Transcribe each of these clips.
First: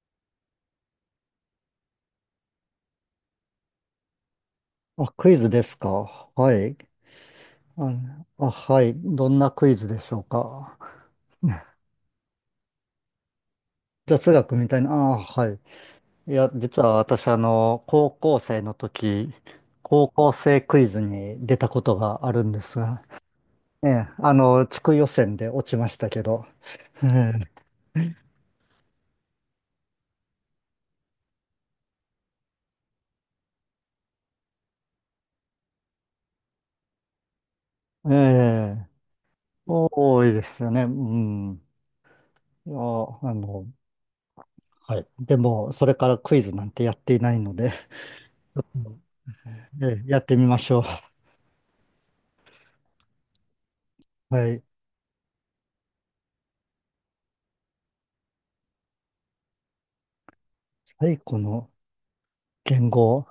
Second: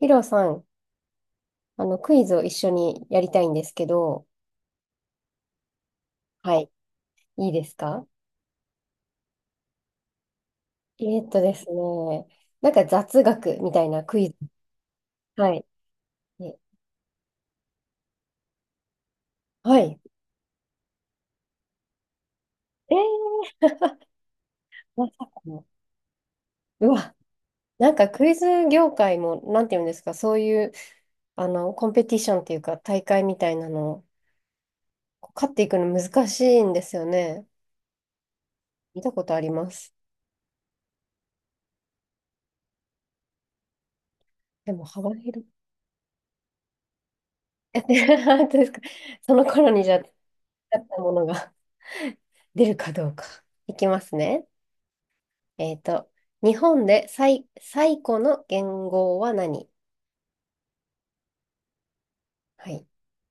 ヒロさん、クイズを一緒にやりたいんですけど、あ、クイズですか。ははい、い。いいですか？あ、はい。どんなクイズでしょうか。えーっとですね、なんか雑学みたいなクイ雑ズ。学みたいな。あ、ははい。い。いや、え、実は私、高校生の時、はい。高校生クイズに出たことがあるんですえが、ー、ええ、地区ま予さか選での。落ちましたけど、うわ、えなんかクイズ業界も、なんていうんですか、そういう、コンペティションっていうか、大会みたいなの、こう勝っていくの難しいんですよね。え、ええ、見たことあります。多いですよね。うん。いや、あの、でもはい。幅で広い。も、それからクイズなんてやっていないので、え、本当ですうか。ん、その頃にじゃあ、ええ、だやってみましょう。ったものが 出るかどうか。いきますね。はい。えっと、日本で最古の元号は何？最古のはい。言語。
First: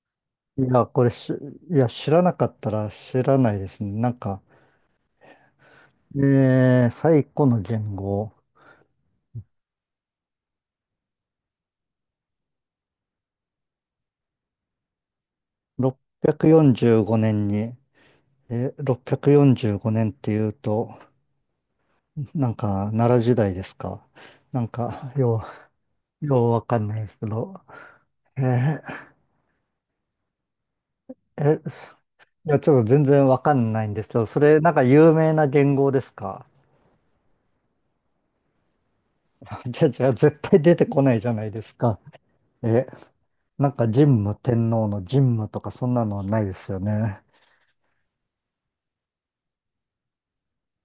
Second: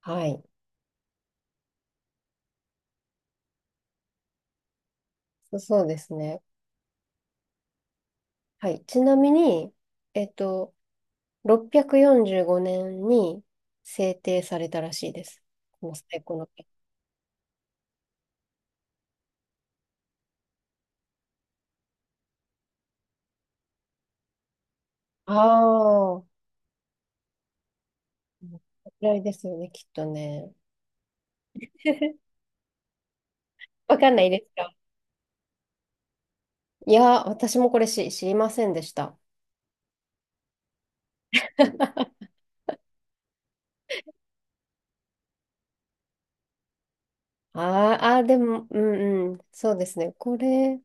はい。いや、これし、いや、知らなかったら知らないですね。そうですね。最古の言語、はい。ちなみに、えっと、645年に制定されたらしいです。この最古の元645年に、645年っていうと、奈良時代ですか。なんか、号。よああ、こようわかんないですけど、えれー、らいですよね、きっとね。え、いや、ちょっと全然わかんないんわでかすけんなど、いそですれ、か？なんか有名な言語ですか。いや、私もこれし知りませんでした。じゃ、絶対出てこないじゃないですか。え、なんか神武天皇の神武とかそんなのはないですよね。あーあー、でも、うんうん、そうですね。これ、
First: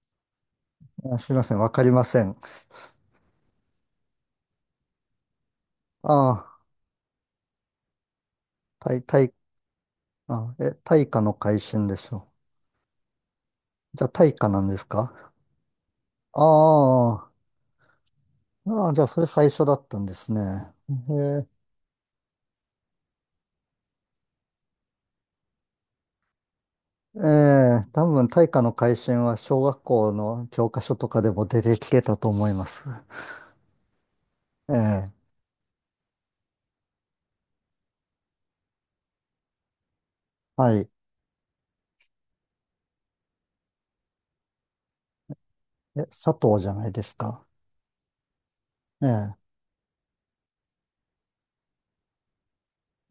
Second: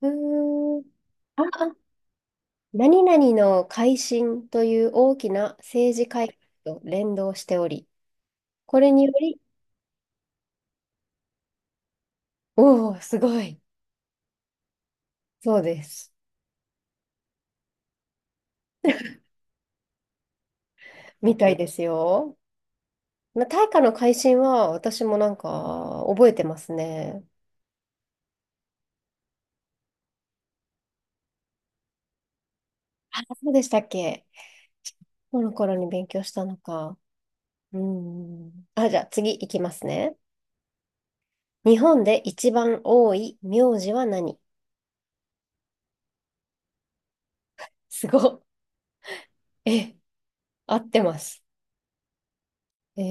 うーん。あ、すいあ、ません、わあかりません。何々の改新という大きな政治あ改あ、革と連動しており、これ対、によ対、り、あ、え、対価の改新でしょおお、すごい、う。じゃあ、対価なんですか？そうです。ああ、ああ、じゃあ、それ最初だったんですね。えみたいえ、ですよ。まあ、大化の改新は私もなんか覚えてますえね。え、多分、対価の改新は小学校の教科書とかでも出てきてたと思います。あ、そうでしたっけ。ええ、この頃に勉強したのか。うん。あ、じゃあ次いきますね。はい。日本で一番多い名字は何？え、佐藤じゃないですか。すごっ。ええ、え、合ってます。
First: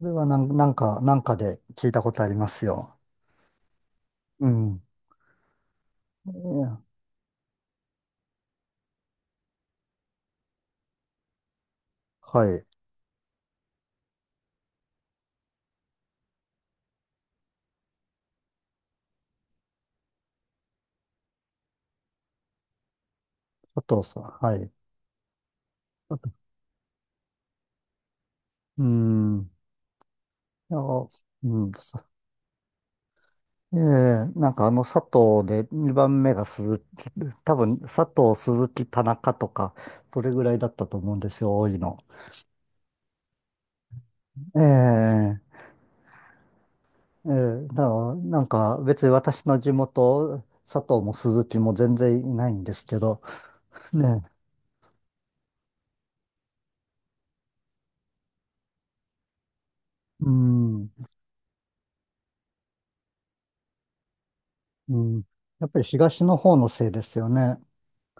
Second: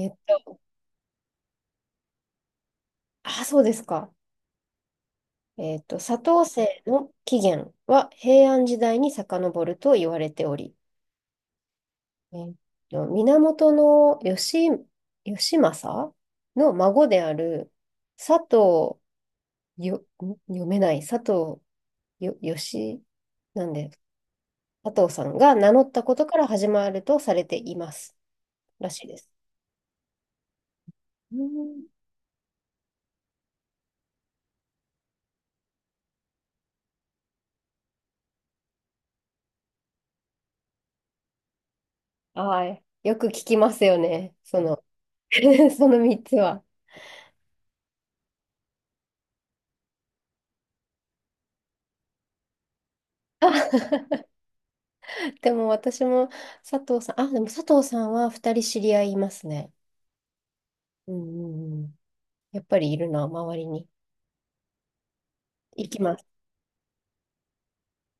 こーれっはと、なんか、なんかで聞いたことありますよ。あ、そうですか。うん。砂糖政ええ、の起源は平安時代に遡ると言われており、えはっい。源の義、義政の孫である佐藤よ、ん読めない佐藤よ、義、なんで、佐藤さん。はい。佐藤さんが名乗ったことから始まるとされていますうらしいです。ん。いや、ううん。ん。ええ、なんかあの佐藤で2番目が鈴木、多分佐藤、鈴木、田中とか、それぐらいだったと思うんですよ、多いの。はい。よく聞きますよね。そえの、え、その3つは。ええ、だからなんか別に私の地元、佐藤も鈴木も全然いないんですけど、あ、ねえ、でも私も佐藤さん、あ、でも佐藤さんは2人知り合いいますね。うん、うんうんうん。やっぱりいるな、周りに。うん、やっぱり行きま東のす。方のせいですよね。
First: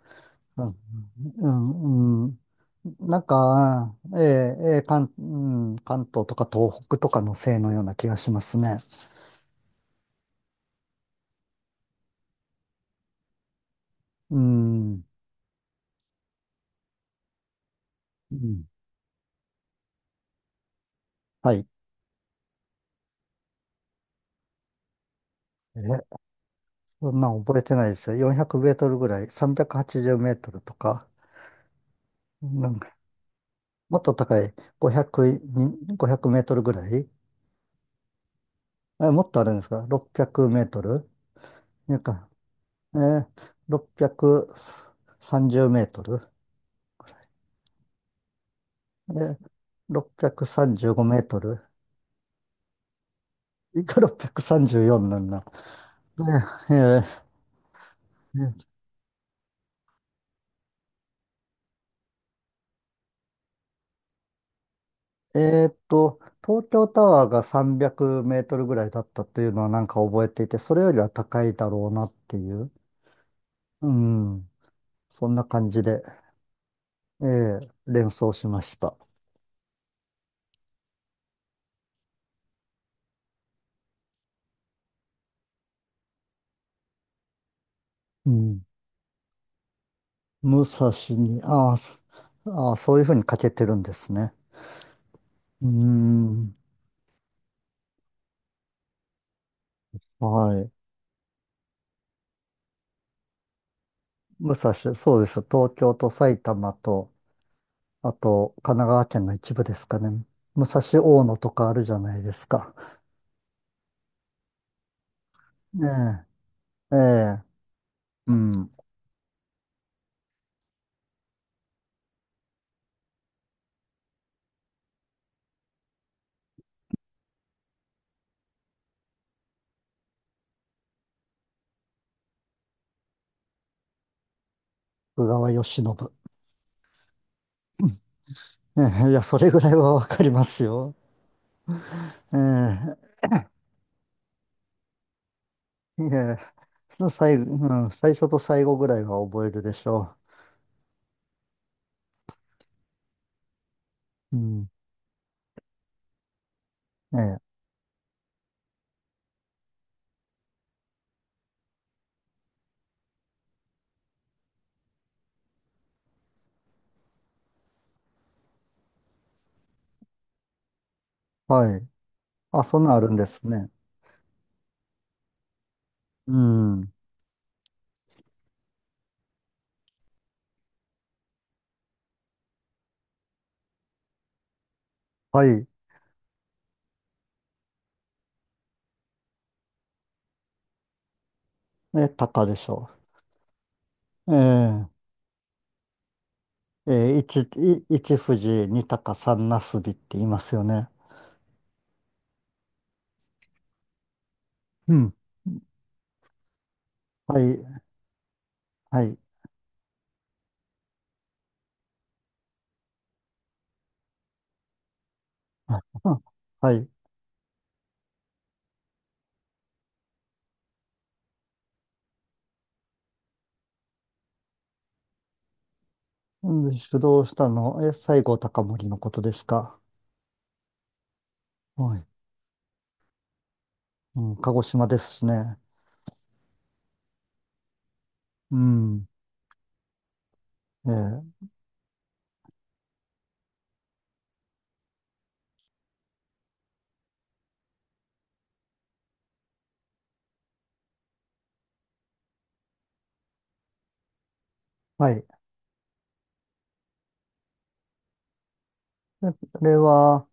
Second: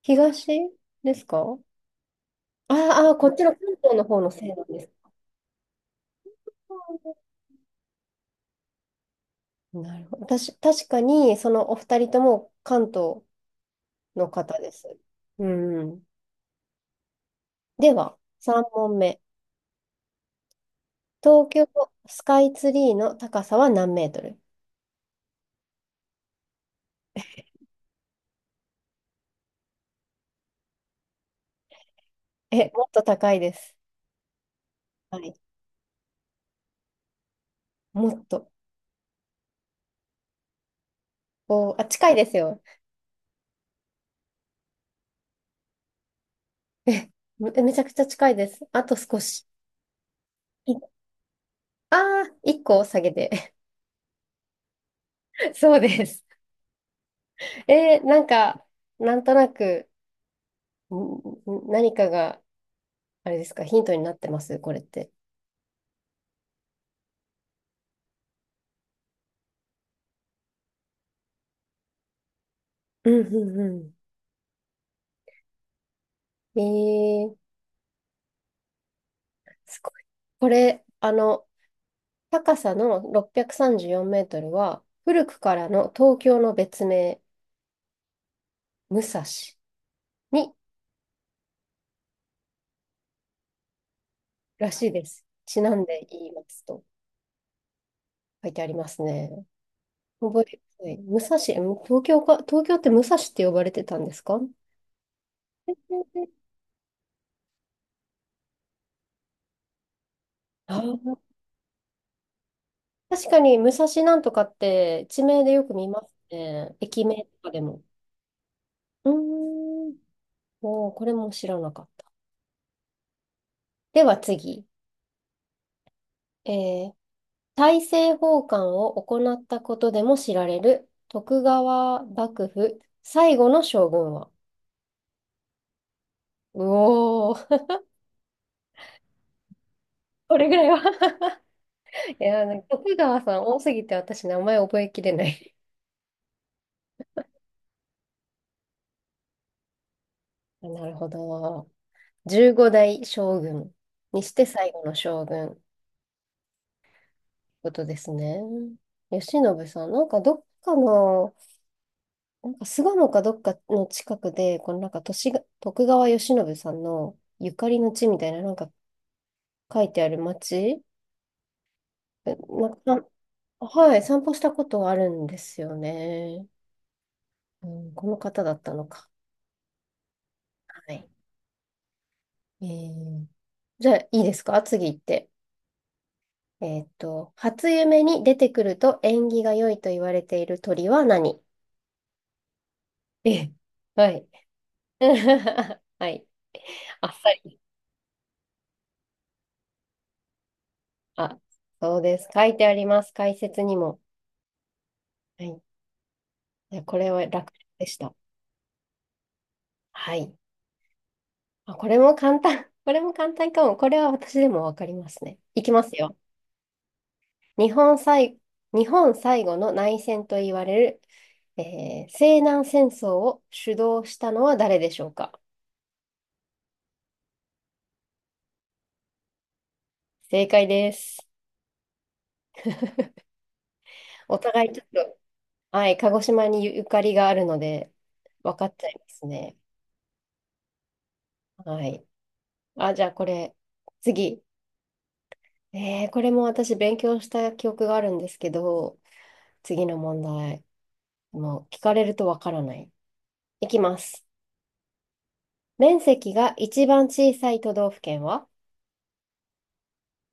東うん、ですうか？ん、うん、ああ、なんこっちの関か、東のえ方のせいえ、なんえでえ、す。うん、関東とか東北とかのせいのような気がしますね。なるほど。私、確かに、そのお二人とも関東のう方です。ん。うん。では、う3ん。問目。東は京い。スカイツリーの高さは何メートル？え、そんなん覚えてないですよ。400メートルぐらい、380メートルとか、え、なんもっか、と高いです。もっと高い、は500、い。にごひゃくメートルぐらい、もっと。え、もっとあるんですか？ 600 メートル、おー、あ、なん近いでか、すよ。えー、630メートル、え、めちゃくちゃ近いです。あとえ少ー、し。635メい、ートルああ、一個下げて。いくら634なんだ。そうです。ねええーなんか、ーなんとなく、んん、何かが、あれですか、ヒントになってます、これって。えーっと、東京タワーが300メートルぐらいだったというのはなんか覚えていて、それよりは高いだろうなっていう、うんうんううん、そんな感じで、ん。ええー、ー連想しました。すごい。これ、高さの634メートルは、古くからの東京の別名、うん。武蔵に、武蔵に、あー、そういうふうに書けてるんですね。らしいです。ちうなんで言いまん。すと書いてありますね。覚えやはい。すい。武蔵、東京か、東京って武蔵って呼ばれてたんですか？武蔵、そうです。東京と埼玉と、あと神奈川県の一部ですかね。武あ蔵ー、大野とかあるじゃないですか。確かに武蔵なんとかって地名でよく見ますねね。え、え駅名とえ、かでも。うん。うーん。おー、これも知らなかった。では次。えー、大政奉還を行ったことでも知られる徳川幕府最後の将軍は？徳川慶喜。うおー、ええ、いや、それぐらいはわかりこまれぐすらいは よ。いえや、なんか徳え、川さん多すぎて私名前覚えきれない。いや、最後、うん、最初と最後ぐらいは覚えるでしょ なるほど。15代将軍にしう。うてん。最後の将軍ってええ、ことですね。慶喜さん、なんかどっかの、なんか巣鴨かどっかの近くで、このなんか都市が、徳川慶喜さんのゆかりの地みたいな、なんか書いてある町、はい。え、あ、なそんなんあんか、るんですね。はい、散歩したことがあるんですようね。ん。うん、この方だったのか。はい。えー、じゃあ、いいですか次行って。はい。えーっと、初夢に出てくると縁起が良いと言われている鳥は何？え、鷹でしょええ、はい。う。え はい。え、えあっえ、さり。一富士、二鷹、三なすびって言いますよね。あ、そうです。書いてあります。解説にも。うん。はい。いやこれはは楽い。でした。はい。はい。あ、これも簡単。これも簡単かも。これは私でもわかりますね。いきあ、ますうよ。ん、はい。日本最、日本最後の内戦と言われる、えー西南戦争を主導したのは誰でしょうか？うん、主導したの、え、西郷隆盛のことですか。正解です。はい。うん、お鹿児互いちょ島っですと、しね。はい、鹿児島にゆかりがあるので、う分かっちゃいまん。すね。ええ、はい。あ、じゃあこれ、次。えー、これも私勉強した記憶があるんですけど、次の問題。もう聞かれるとわからない。いきます。はい。面積が一番小さい都道府県は？ あれは、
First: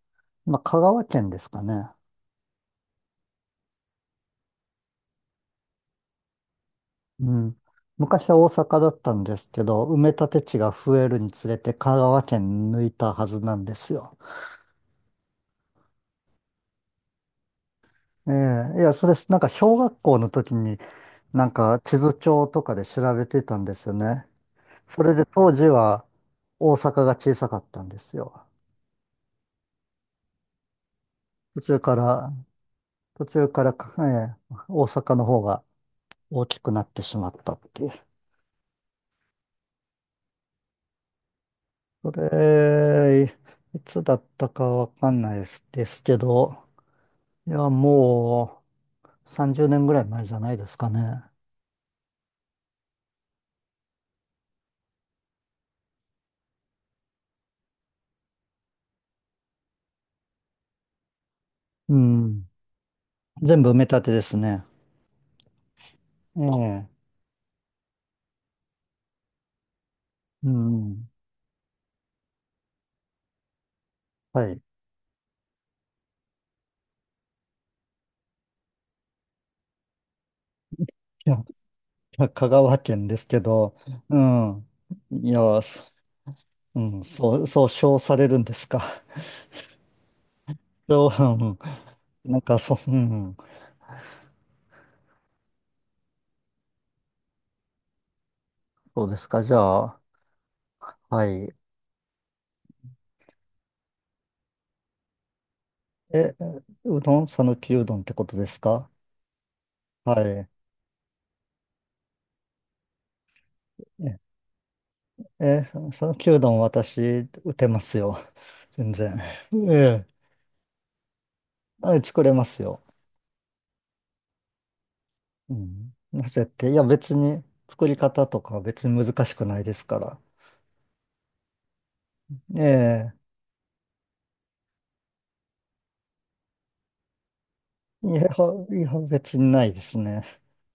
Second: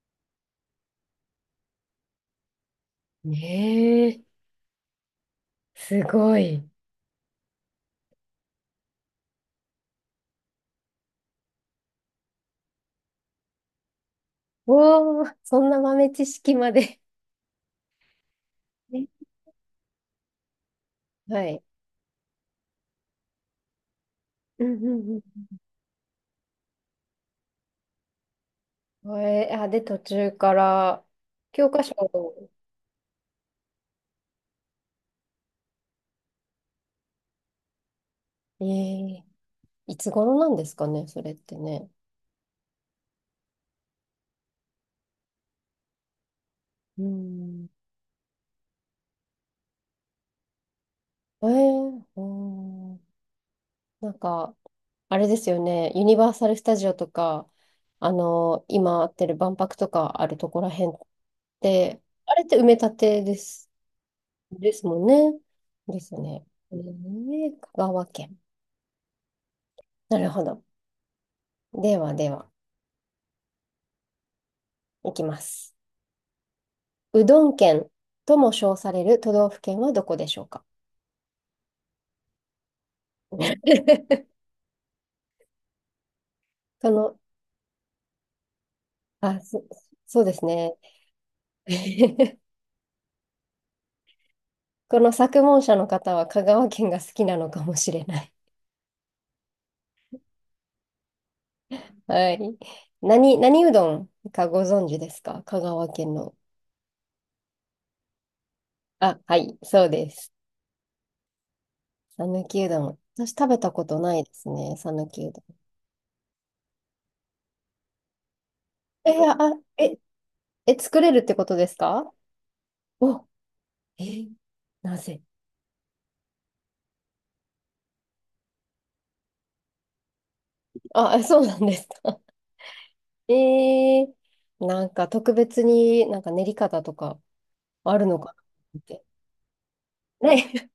まあ、香川県ですかね。ねえ、すごい。うん。昔は大阪だったんですけど、埋め立て地が増えるにつれて香川県抜いたはずなんですよ。おー、そんな豆知識までええ、いや、ね、 それ、なんか小学校の時に はなんい。か地図帳とかで調べてたんですよね。うんそれうでん当時は大阪が小さかったんですよ。うん。えー、あ、で、途中から、途教中科書から、を、途中からか、ええ、大阪の方が大きくなってしまったっていう。えー、いつ頃なんですかね、それってね。それ、いつだったかわかんないですですけど、ういや、ん。もう30年ぐらい前じゃないですかね。えー、うん、なんか、あれですよね、ユニバーサル・スタジオとか、今あってる万博とかあるところらへんっうて、あれっん。て埋め立てで全す、部埋め立てですね。ですもんね。ですえね。ええ。ー、香川県。なるほうど。ん。ではでは、はい。いきます。うどん県とも称される都道府県はどこでしょうか？ いや、香川 県ですけど、うこん。いや、そうん、の、そう称されるんですか。あ、そ、そうですね。そう、うん。な んか、そう、うん。この作文者の方は香川県が好きなのかもしれない。そうですか。じゃあ、はい。はい。何、何うどんかご存知ですか香川県の。え、うどん、さぬきうどんってことですか？あ、はい、そうです。は讃岐うどん。私食べたことない。いですね、讃岐うどん。えー、讃岐うどん私、打てますよ。全え、然。あ、え、ええ、え、作れるってことですはい、か？作れますよ。お、え、なぜ？うん。なぜって、いや別に作り方とか別に難しくないですから。あ、そうなんですか。ええー、なんか特別になんか練り方とかあるえ、いのや、いかなっやて。別にないですね。ね、